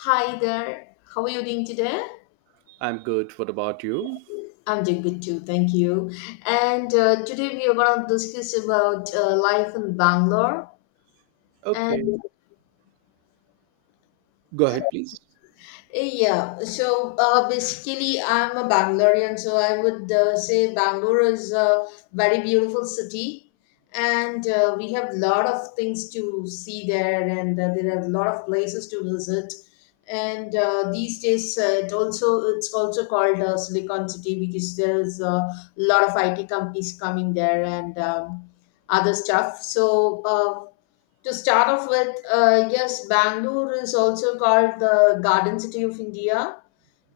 Hi there. How are you doing today? I'm good. What about you? I'm doing good too, thank you. And Today we are going to discuss about life in Bangalore. Okay. And Go ahead, please. Yeah, so basically, I'm a Bangalorean, so I would say Bangalore is a very beautiful city, and we have a lot of things to see there, and there are a lot of places to visit. And these days, it's also called Silicon City, because there is a lot of IT companies coming there, and other stuff. So. To start off with, yes, Bangalore is also called the Garden City of India.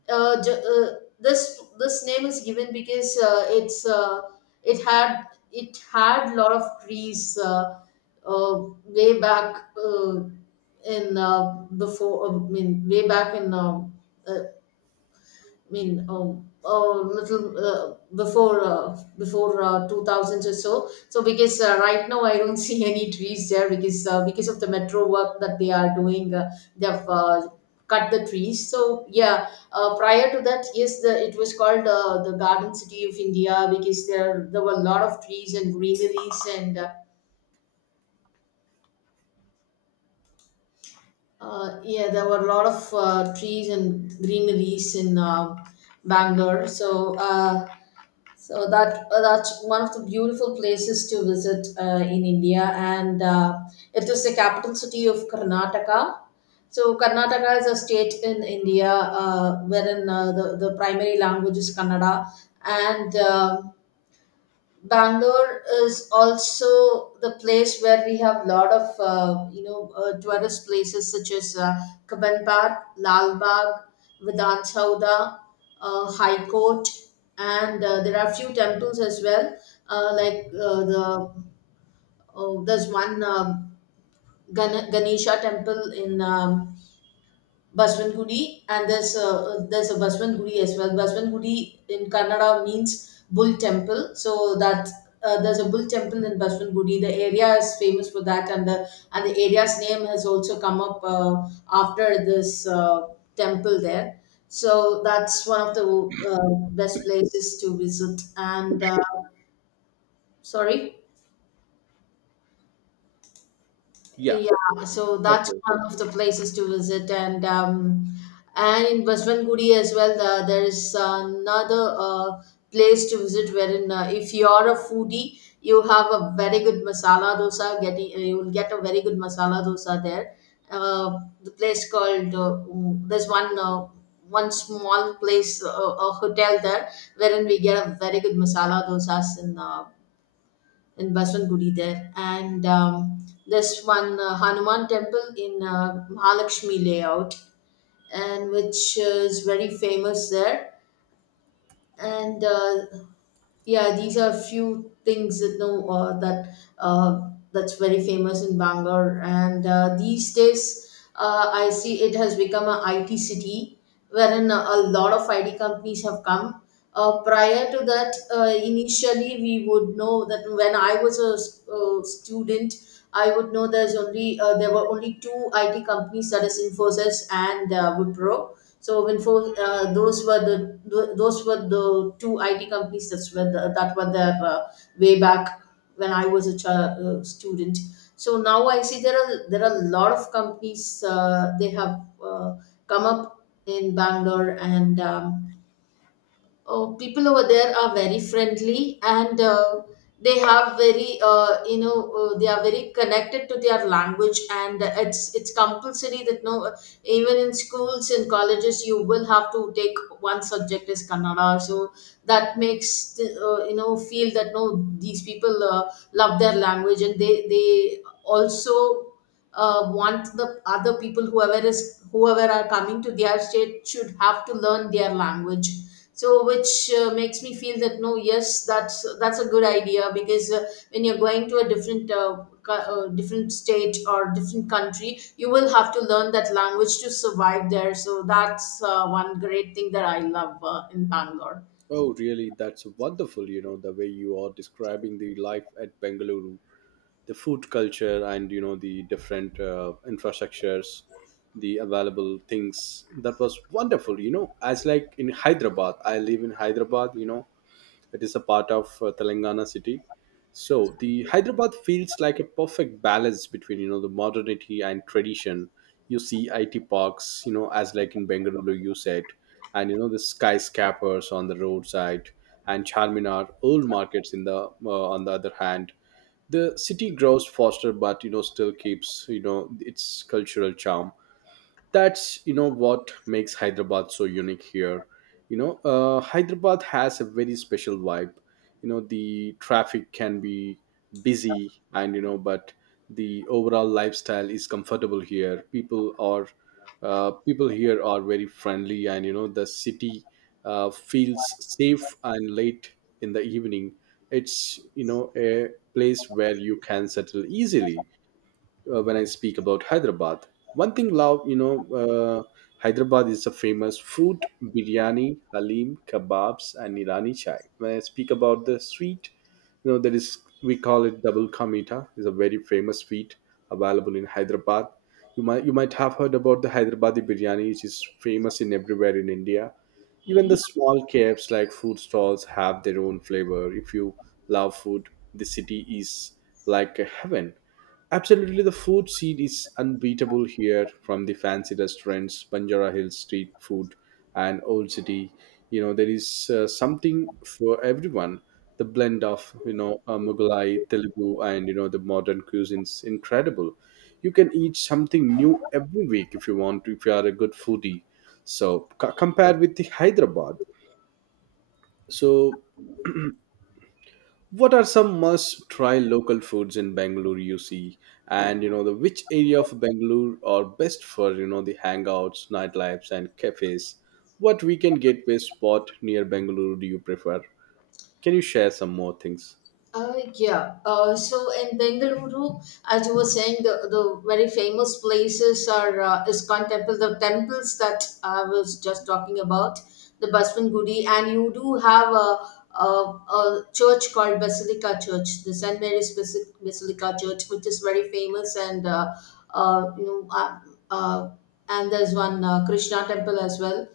This name is given because it had it had a lot of trees uh, way back, in before I mean, way back in, uh, I mean, little before 2000s or so. So because right now I don't see any trees there, because of the metro work that they are doing. They have cut the trees. So yeah, prior to that, yes, it was called the Garden City of India, because there were a lot of trees and greeneries and. Yeah, there were a lot of trees and greeneries in Bangalore. So that's one of the beautiful places to visit in India, and it is the capital city of Karnataka. So, Karnataka is a state in India, wherein the primary language is Kannada, and Bangalore is also the place where we have lot of tourist places such as Kabban Park, Lal Bagh, Vidhan Chowda, High Court, and there are few temples as well. Like there's one Ganesha temple in Baswan Gudi, and there's a Baswan Gudi as well. Baswan Gudi in Kannada means bull temple. So that there's a bull temple in Baswan Gudi. The area is famous for that, and the area's name has also come up after this temple there. So that's one of the best places to visit. And Sorry. Yeah. Yeah, so that's Okay. one of the places to visit, and in Baswangudi as well, there is another place to visit wherein, if you're a foodie, you have a very good masala dosa. Getting You will get a very good masala dosa there. Uh, the place called uh, there's one small place, a hotel there, wherein we get a very good masala dosas in Bajrang Gudi there, and there's one Hanuman temple in Mahalakshmi layout, and which is very famous there. And yeah, these are few things that know that that's very famous in Bangalore. And these days, I see it has become a IT city, wherein a lot of IT companies have come. Prior to that, initially we would know that when I was a student, I would know there were only two IT companies, that is Infosys and Wipro. So those were the two IT companies that were there, way back when I was a child, student. So now I see there are a lot of companies. They have come up in Bangalore, and oh, people over there are very friendly, and they have very you know they are very connected to their language, and it's compulsory that no, even in schools and colleges you will have to take one subject is Kannada. So that makes the, feel that no, these people love their language, and they also want the other people, whoever are coming to their state should have to learn their language. So which makes me feel that no, yes, that's a good idea, because when you're going to a different different state or different country, you will have to learn that language to survive there. So that's one great thing that I love in Bangalore. Oh, really? That's wonderful, you know, the way you are describing the life at Bengaluru, the food culture, and, you know, the different infrastructures, the available things. That was wonderful, you know, as like in Hyderabad. I live in Hyderabad, you know. It is a part of Telangana city. So the Hyderabad feels like a perfect balance between, you know, the modernity and tradition. You see IT parks, you know, as like in Bengaluru, you said, and you know the skyscrapers on the roadside and Charminar old markets in the on the other hand. The city grows faster, but you know still keeps, you know, its cultural charm. That's, you know, what makes Hyderabad so unique here. You know, Hyderabad has a very special vibe. You know, the traffic can be busy and you know, but the overall lifestyle is comfortable here. People are, people here are very friendly, and you know the city feels safe, and late in the evening, it's, you know, a place where you can settle easily. When I speak about Hyderabad. One thing, love, you know, Hyderabad is a famous food, biryani, halim, kebabs, and Irani chai. When I speak about the sweet, you know, there is, we call it double ka meetha. Is a very famous sweet available in Hyderabad. You might have heard about the Hyderabadi biryani, which is famous in everywhere in India. Even the Mhm. small cafes like food stalls have their own flavor. If you love food, the city is like a heaven. Absolutely, the food scene is unbeatable here, from the fancy restaurants, Banjara Hills street food, and Old City. You know, there is something for everyone, the blend of, you know, Mughalai, Telugu, and you know the modern cuisines incredible. You can eat something new every week if you want to, if you are a good foodie. So compared with the Hyderabad, so what are some must try local foods in Bangalore you see, and you know the which area of Bangalore are best for, you know, the hangouts, nightlifes, and cafes? What weekend gateway spot near Bangalore do you prefer? Can you share some more things? Yeah. So in Bengaluru, as you were saying, the very famous places are Iskon temple, the temples that I was just talking about, the Basvan Gudi, and you do have a church called Basilica Church, the Saint Mary's Basilica Church, which is very famous, and uh, you know, uh, uh, and there's one Krishna temple as well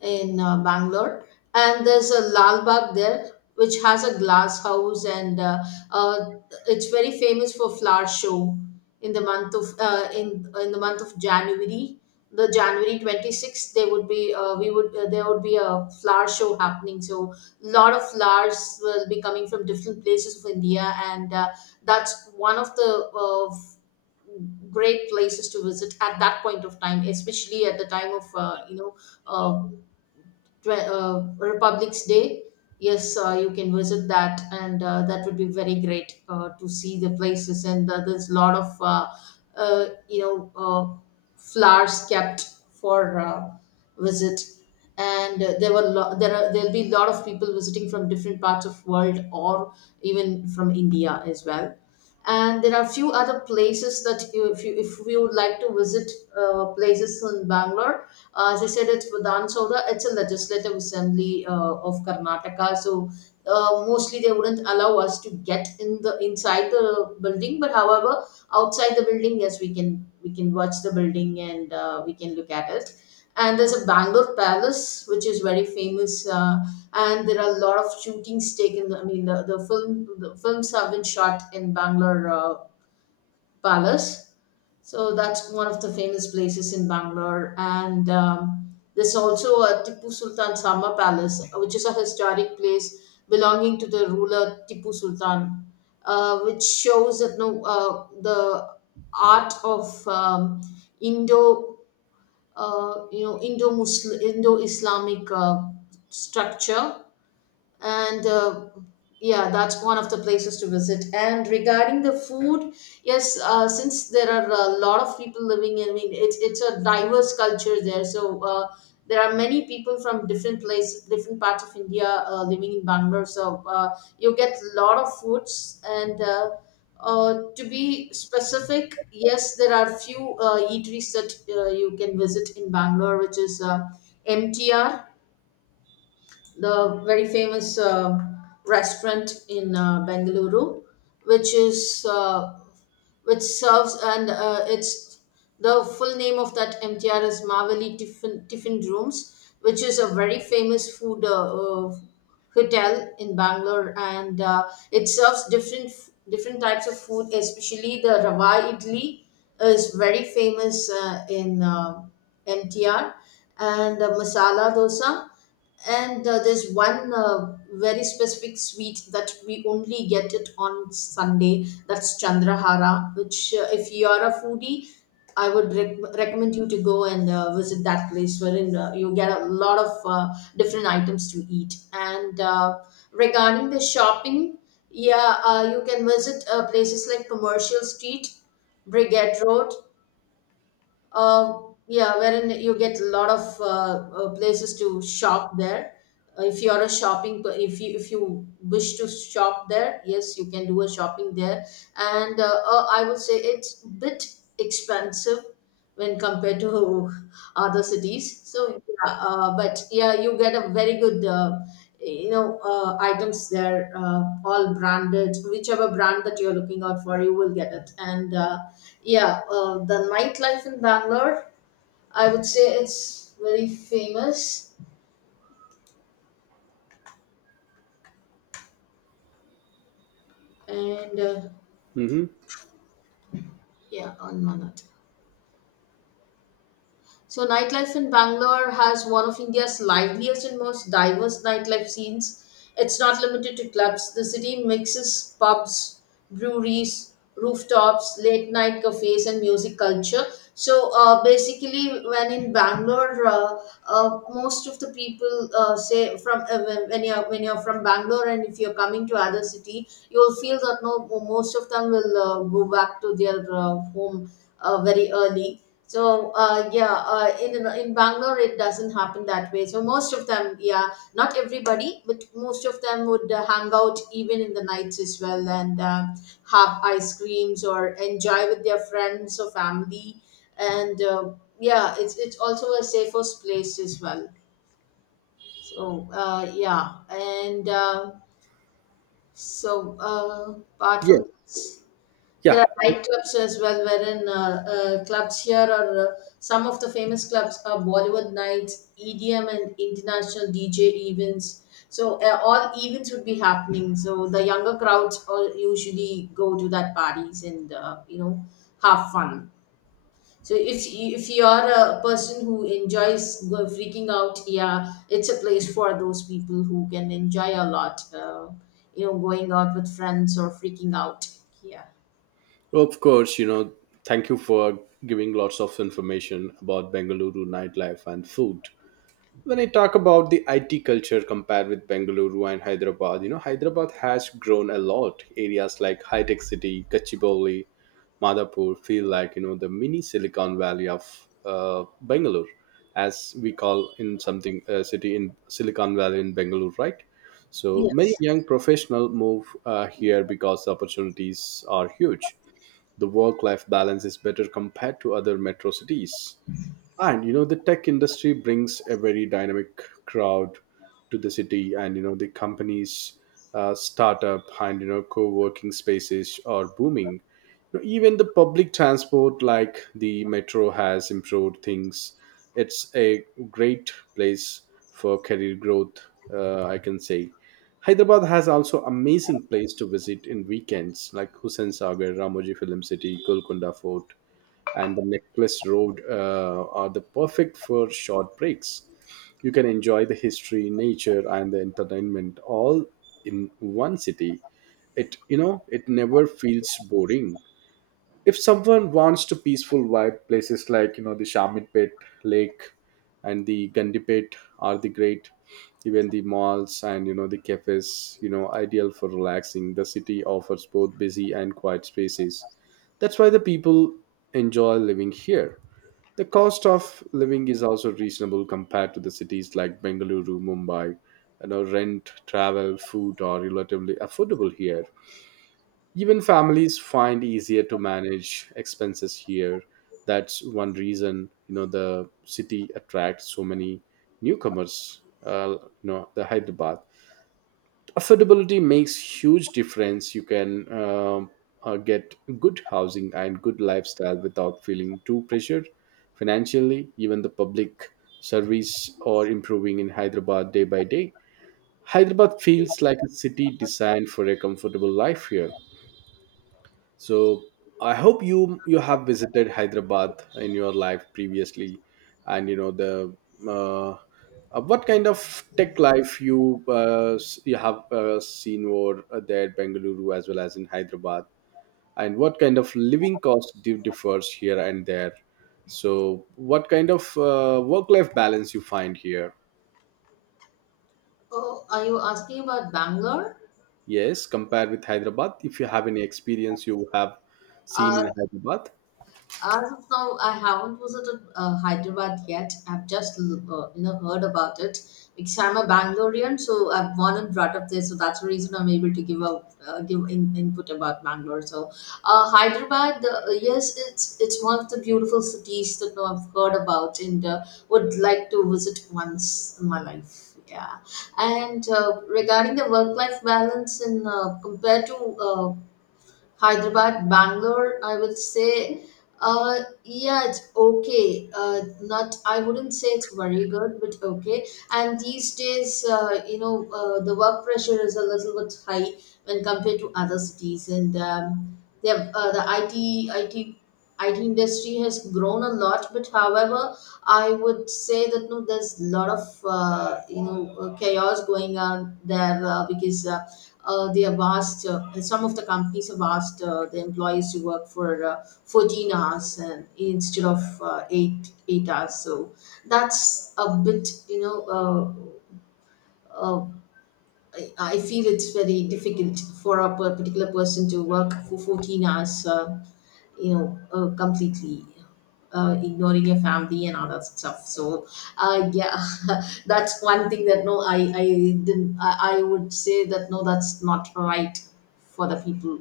in Bangalore, and there's a Lal Bagh there, which has a glass house, and uh, it's very famous for flower show in the month of in the month of January. The January 26th, there would be we would there would be a flower show happening. So a lot of flowers will be coming from different places of India, and that's one of the great places to visit at that point of time, especially at the time of, uh, Republic's Day. Yes, you can visit that, and that would be very great to see the places. And there's a lot of uh, you know uh, flowers kept for visit, and there were lo- there are there'll be a lot of people visiting from different parts of world, or even from India as well. And there are few other places that, you if we would like to visit places in Bangalore, as I said, it's Vidhan Sabha. It's a legislative assembly of Karnataka, so mostly they wouldn't allow us to get in the inside the building. But however, outside the building, yes, we can watch the building, and we can look at it. And there's a Bangalore Palace, which is very famous. And there are a lot of shootings taken. I mean, the films have been shot in Bangalore Palace. So that's one of the famous places in Bangalore. And there's also a Tipu Sultan Sama Palace, which is a historic place belonging to the ruler Tipu Sultan, which shows that no, the art of Indo, Indo-Muslim, Indo-Islamic structure. And yeah, that's one of the places to visit. And regarding the food, yes, since there are a lot of people living in. I mean, it's a diverse culture there. So there are many people from different places, different parts of India, living in Bangalore. So, you get a lot of foods. And to be specific, yes, there are few eateries that you can visit in Bangalore, which is MTR, the very famous restaurant in Bengaluru, which is uh, which serves. And It's, the full name of that MTR is Mavali Tiffin, Tiffin Rooms, which is a very famous food hotel in Bangalore, and it serves different types of food, especially the Rava Idli is very famous in MTR. And the masala dosa. And there's one very specific sweet that we only get it on Sunday, that's Chandrahara, which if you're a foodie, I would recommend you to go and visit that place, wherein you get a lot of different items to eat. And regarding the shopping, yeah, you can visit places like Commercial Street, Brigade Road, uh, yeah, wherein you get a lot of places to shop there. If you are a shopping, per- if you wish to shop there, yes, you can do a shopping there. And I would say it's bit expensive when compared to other cities. So yeah, but yeah, you get a very good, items there, all branded. Whichever brand that you're looking out for, you will get it. And yeah, the nightlife in Bangalore, I would say it's very famous. And Hmm. yeah, on Manat. So, nightlife in Bangalore has one of India's liveliest and most diverse nightlife scenes. It's not limited to clubs. The city mixes pubs, breweries, rooftops, late night cafes, and music culture. So, basically, when in Bangalore, most of the people say from when you're from Bangalore, and if you're coming to other city, you'll feel that no, most of them will go back to their home very early. So yeah, in Bangalore it doesn't happen that way. So most of them, yeah, not everybody, but most of them would hang out even in the nights as well, and have ice creams or enjoy with their friends or family. And yeah, it's also a safest place as well. So, yeah, and so apart Yeah, from, there yeah. are nightclubs as well, wherein clubs here are, some of the famous clubs are Bollywood nights, EDM, and international DJ events. So all events would be happening. So the younger crowds all usually go to that parties and have fun. So if you are a person who enjoys go freaking out, yeah, it's a place for those people who can enjoy a lot. Going out with friends or freaking out. Yeah. Of course, you know, thank you for giving lots of information about Bengaluru nightlife and food. When I talk about the IT culture compared with Bengaluru and Hyderabad, you know, Hyderabad has grown a lot. Areas like High Tech City, Kachibowli, Madhapur feel like, you know, the mini Silicon Valley of Bengaluru, as we call in something, city in Silicon Valley in Bengaluru, right? So many Yes. young professionals move here because the opportunities are huge, the work life balance is better compared to other metro cities, and you know the tech industry brings a very dynamic crowd to the city, and you know the companies, startup, and you know co-working spaces are booming. You know, even the public transport like the metro has improved things. It's a great place for career growth, I can say. Hyderabad has also amazing place to visit in weekends, like Hussain Sagar, Ramoji Film City, Golconda Fort, and the Necklace Road are the perfect for short breaks. You can enjoy the history, nature, and the entertainment all in one city. It, you know, it never feels boring. If someone wants to peaceful vibe, places like, you know, the shamitpet lake and the Gandipet are the great. Even the malls and you know the cafes, you know, ideal for relaxing. The city offers both busy and quiet spaces. That's why the people enjoy living here. The cost of living is also reasonable compared to the cities like Bengaluru, Mumbai. You know, rent, travel, food are relatively affordable here. Even families find easier to manage expenses here. That's one reason, you know, the city attracts so many newcomers. You know, the Hyderabad affordability makes huge difference. You can get good housing and good lifestyle without feeling too pressured financially. Even the public service are improving in Hyderabad day by day. Hyderabad feels like a city designed for a comfortable life here. So I hope you have visited Hyderabad in your life previously, and you know the uh, what kind of tech life you you have seen over there, at Bengaluru as well as in Hyderabad, and what kind of living cost differs here and there. So what kind of work life balance you find here? Oh, are you asking about Bangalore? Yes, compared with Hyderabad, if you have any experience you have seen Uh, in Hyderabad. as of now, I haven't visited Hyderabad yet. I've just heard about it, because I'm a Bangalorean, so I've born and brought up there. So that's the reason I'm able to give out give in, input about Bangalore. So Hyderabad, yes, it's one of the beautiful cities that I've heard about, and would like to visit once in my life. Yeah. And regarding the work-life balance and compared to Hyderabad, Bangalore, I will say, yeah, it's okay. Not, I wouldn't say it's very good, but okay. And these days, the work pressure is a little bit high when compared to other cities, and they have, the IT industry has grown a lot. But however, I would say that no, there's a lot of chaos going on there, because. They have asked, some of the companies have asked the employees to work for 14 hours, and instead of eight eight hours. So that's a bit, uh, I feel it's very difficult for a particular person to work for 14 hours, completely ignoring your family and all that stuff. So, yeah, that's one thing that no, I didn't, I would say that no, that's not right for the people.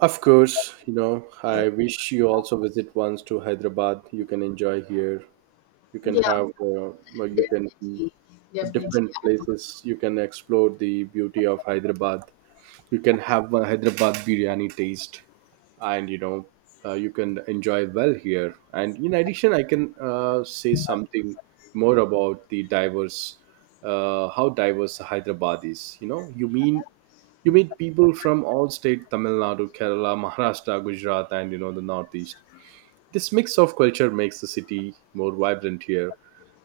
Of course, you know, Yeah, I wish you also visit once to Hyderabad. You can enjoy here. You can yeah, have, well, you can be definitely. at Definitely. different I- places. You can explore the beauty of Hyderabad. You can have a Hyderabad biryani taste, and you know, you can enjoy well here. And in addition, I can say something more about the diverse, how diverse Hyderabad is. You know, you meet people from all state, Tamil Nadu, Kerala, Maharashtra, Gujarat, and you know the Northeast. This mix of culture makes the city more vibrant here,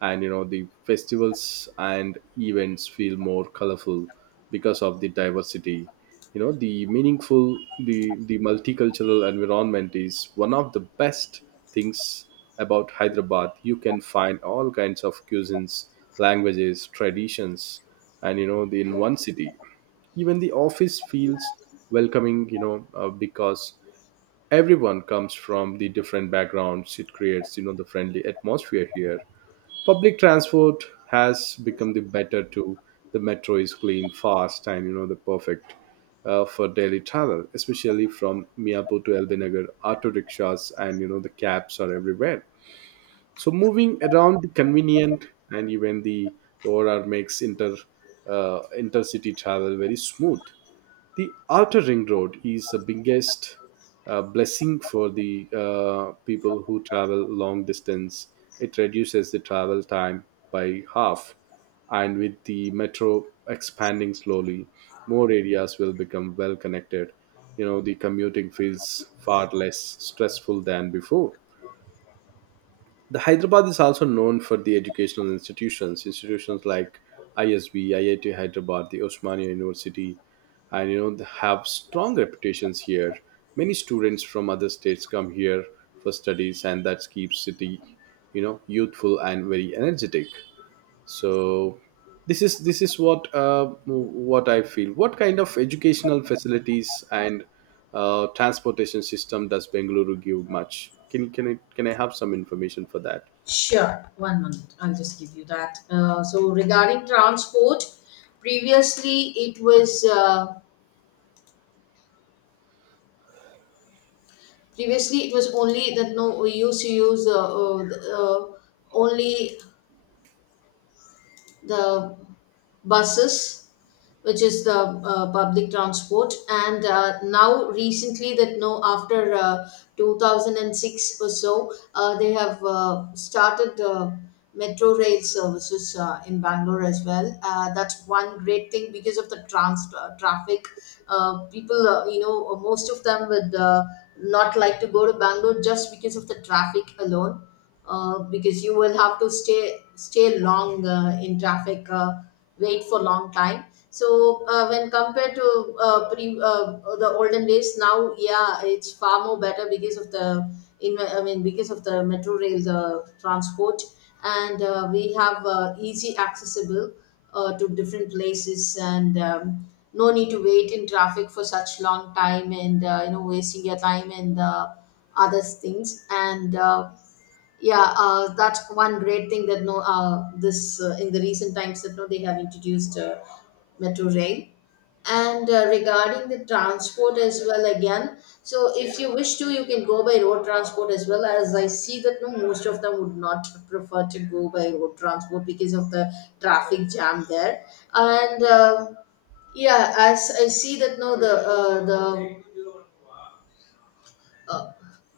and you know the festivals and events feel more colorful because of the diversity. You know, the meaningful, the the multicultural environment is one of the best things about Hyderabad. You can find all kinds of cuisines, languages, traditions, and you know the, in one city, even the office feels welcoming, you know, because everyone comes from the different backgrounds. It creates, you know, the friendly atmosphere here. Public transport has become the better too. The metro is clean, fast, and you know the perfect for daily travel, especially from Miapo to Elbinagar. Auto rickshaws and you know the cabs are everywhere, so moving around the convenient, and even the overall makes inter, intercity travel very smooth. The outer ring road is the biggest blessing for the people who travel long distance. It reduces the travel time by half, and with the metro expanding slowly, more areas will become well connected. You know, the commuting feels far less stressful than before. The Hyderabad is also known for the educational institutions, institutions like ISB, IIT Hyderabad, the Osmania University, and you know they have strong reputations here. Many students from other states come here for studies, and that keeps city, you know, youthful and very energetic. So this is what I feel. What kind of educational facilities and transportation system does Bengaluru give much? Can I have some information for that? Sure. One minute. I'll just give you that. So regarding transport, previously it was uh, previously, it was only that no, we used to use only the buses, which is the public transport. And now, recently, that no, after 2006 or so, they have started metro rail services in Bangalore as well. That's one great thing. Because of the trans traffic, people, most of them would not like to go to Bangalore just because of the traffic alone, because you will have to stay long in traffic, wait for long time. So, when compared to pre the olden days, now, yeah, it's far more better because of the, in I mean because of the metro rail, the transport. And we have easy accessible to different places, and no need to wait in traffic for such long time, and wasting your time and other things. And yeah, that's one great thing that no, this in the recent times that no, they have introduced metro rail. And regarding the transport as well, again, so if you wish to, you can go by road transport as well. As I see that no, most of them would not prefer to go by road transport because of the traffic jam there. And yeah, as I see that no, the the uh,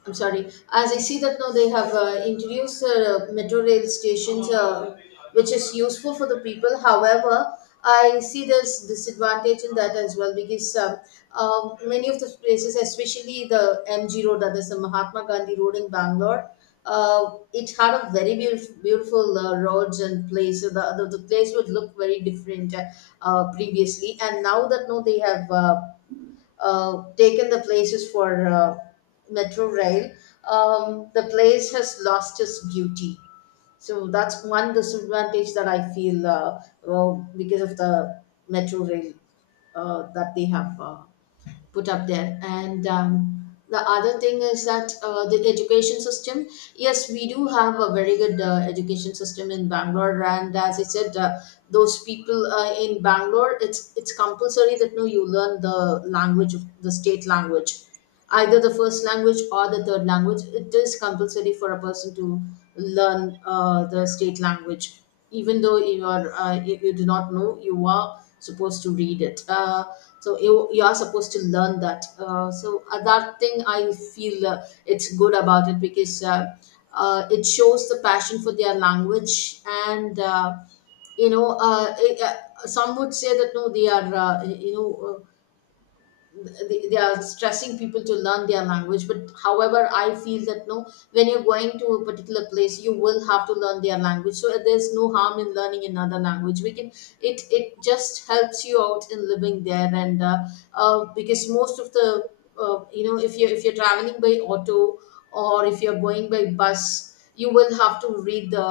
I'm sorry. As I see that now, they have introduced metro rail stations, which is useful for the people. However, I see there's disadvantage in that as well, because many of the places, especially the MG Road, that is the Mahatma Gandhi Road in Bangalore, it had a very beautiful roads and place. So the place would look very different previously, and now that no, they have. Taken the places for metro rail, the place has lost its beauty. So that's one disadvantage that I feel, well, because of the metro rail that they have. Put up there. And the other thing is that, the education system. Yes, we do have a very good education system in Bangalore, and as I said, those people in Bangalore, it's compulsory that no, you learn the language of the state language, either the first language or the third language. It is compulsory for a person to learn the state language, even though you are you do not know, you are supposed to read it. So you are supposed to learn that. So that thing I feel it's good about it, because it shows the passion for their language. And. You know, eh, Some would say that no, they are, they are stressing people to learn their language, but however, I feel that no, when you're going to a particular place, you will have to learn their language. So, there's no harm in learning another language. We can, it just helps you out in living there. And, because most of the, if you- if you're traveling by auto, or if you're going by bus, you will have to read the,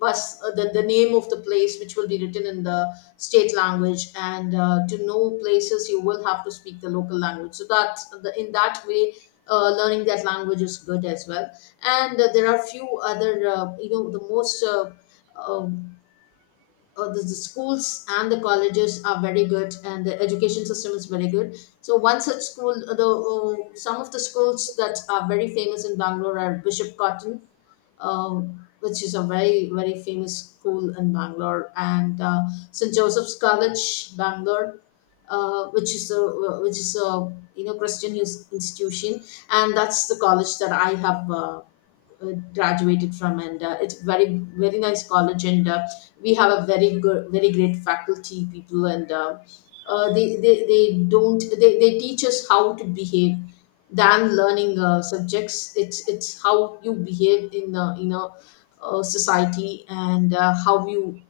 the name of the place, which will be written in the state language, and to know places, you will have to speak the local language, so that in that way, learning that language is good as well. And there are few other, the most, uh, the schools and the colleges are very good, and the education system is very good. So one such school, the some of the schools that are very famous in Bangalore are Bishop Cotton, which is a very very famous school in Bangalore. And St Joseph's College Bangalore, which is a, which is a, you know, Christian institution, and that's the college that I have graduated from. And it's very very nice college. And we have a very good, very great faculty people. And they don't, they teach us how to behave than learning subjects. It's how you behave in, in a society, and how you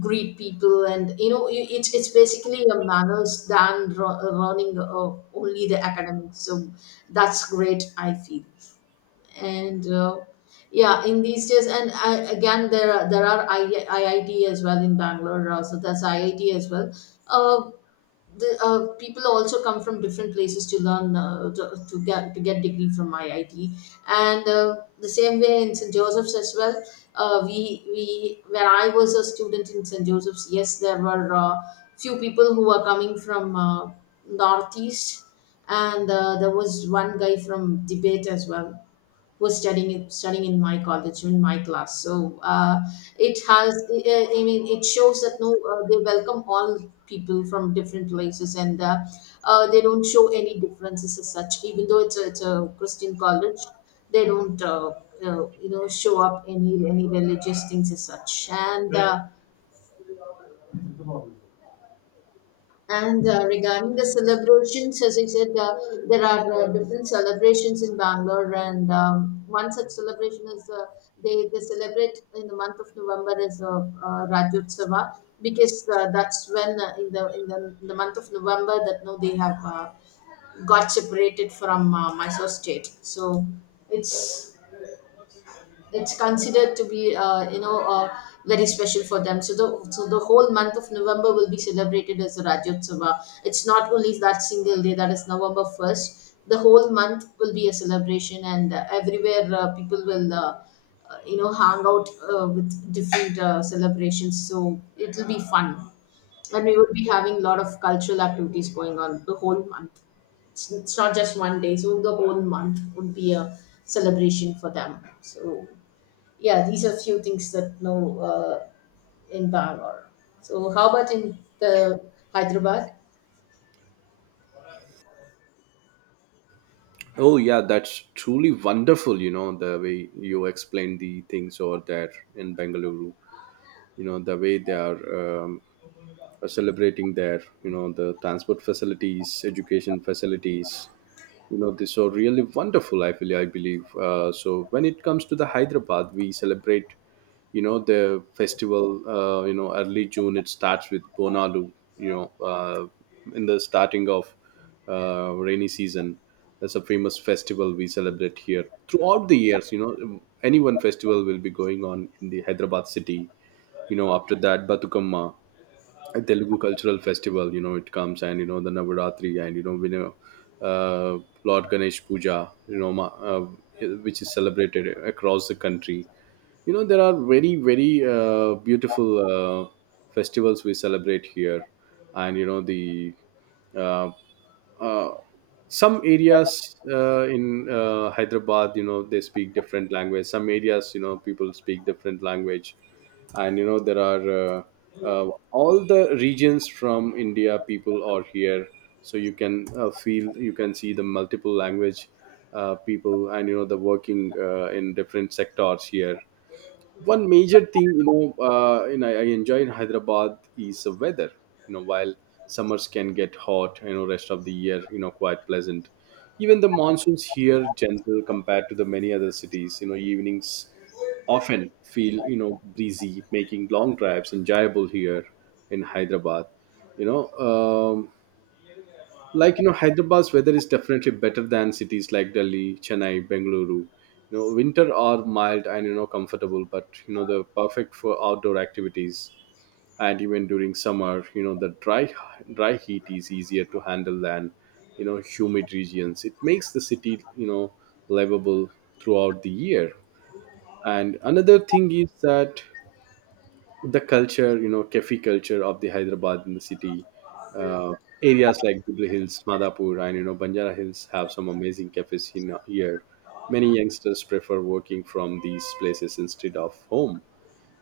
greet people, and you know, it's basically a manners than running only the academics. So that's great, I feel. And yeah, in these days. And again, there are, IIT as well in Bangalore, so that's IIT as well. uh, People also come from different places to learn, to get, to get degree from IIT. And the same way in St Joseph's as well. We, when I was a student in St Joseph's, yes, there were few people who were coming from northeast. And there was one guy from Tibet as well, was studying in studying in my college, in my class. So, it has, it shows that no, they welcome all people from different places. And they don't show any differences as such, even though it's a Christian college, they don't show up any religious things as such. And right, and regarding the celebrations, as I said, there are different celebrations in Bangalore. And one such celebration is, they celebrate in the month of November, is Rajotsava, because that's when in the, in the month of November, that now, they have got separated from Mysore state. So it's it's considered to be very special for them. So the, whole month of November will be celebrated as Rajyotsava. It's not only that single day, that is November 1st. The whole month will be a celebration, and everywhere, people will hang out with different celebrations, so it will be fun. And we will be having a lot of cultural activities going on the whole month. It's not just one day, so the whole month would be a celebration for them. So yeah, these are few things that know, in Bangalore. So, how about in the Hyderabad? Oh yeah, that's truly wonderful. You know the way you explain the things over there in Bengaluru. You know the way they are celebrating their, you know, the transport facilities, education facilities, you know these are really wonderful. I feel, I believe, so when it comes to the Hyderabad, we celebrate, you know, the festival. You know, early June it starts with Bonalu, you know, uh, in the starting of rainy season. That's a famous festival we celebrate here throughout the years. You know, any one festival will be going on in the Hyderabad city. You know, after that, Batukamma, a Telugu cultural festival. You know, it comes, and you know the Navaratri, and you know we know uh, Lord Ganesh Puja. You know, which is celebrated across the country. You know, there are very very beautiful uh, festivals we celebrate here, and you know the uh, uh, some areas in Hyderabad, you know they speak different language. Some areas, you know, people speak different language, and you know there are uh, all the regions from India people are here. So you can feel, you can see the multiple language people, and you know the working in different sectors here. One major thing, you know, and I enjoy in Hyderabad is the weather. You know, while summers can get hot, you know rest of the year, you know, quite pleasant. Even the monsoons here gentle compared to the many other cities. You know, evenings often feel, you know, breezy, making long drives enjoyable here in Hyderabad. You know, like, you know, Hyderabad's weather is definitely better than cities like Delhi, Chennai, Bengaluru. You know, winter are mild and you know comfortable, but you know they're perfect for outdoor activities, and even during summer, you know the dry heat is easier to handle than, you know, humid regions. It makes the city, you know, livable throughout the year. And another thing is that the culture, you know, Kefi culture of the Hyderabad in the city. Uh, Areas like Jubilee Hills, Madhapur, and you know Banjara Hills have some amazing cafes in, here. Many youngsters prefer working from these places instead of home.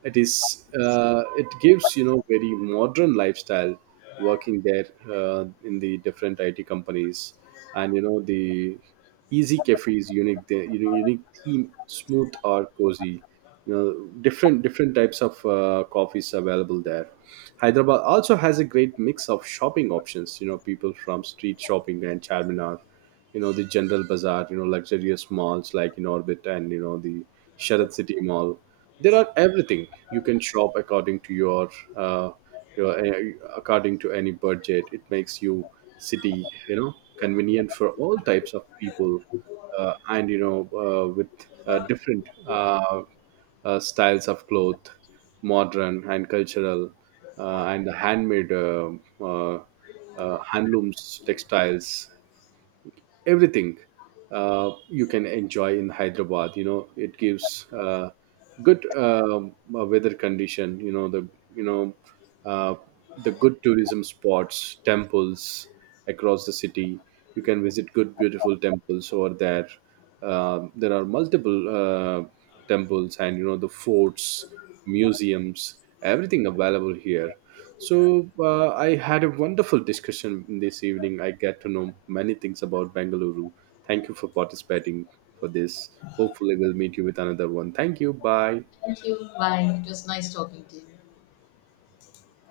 It is, it gives, you know, very modern lifestyle working there, in the different IT companies, and you know the easy cafes unique, the, you know, unique theme smooth or cozy, you know different types of coffees available there. Hyderabad also has a great mix of shopping options. You know, people from street shopping and Charminar, you know the general bazaar, you know luxurious malls like in orbit, and you know the Sharad City Mall, there are everything. You can shop according to uh, your according to any budget. It makes you city, you know, convenient for all types of people, and you know with different styles of cloth, modern and cultural, and the handmade, uh, handlooms, textiles, everything, you can enjoy in Hyderabad. You know, it gives good, weather condition. You know the, you know, uh, the good tourism spots, temples across the city. You can visit good beautiful temples over there. Um, there are multiple temples, and you know the forts, museums, everything available here. So I had a wonderful discussion this evening. I get to know many things about Bengaluru. Thank you for participating for this. Hopefully, we'll meet you with another one. Thank you. Bye. Thank you. Bye. It was nice talking to you.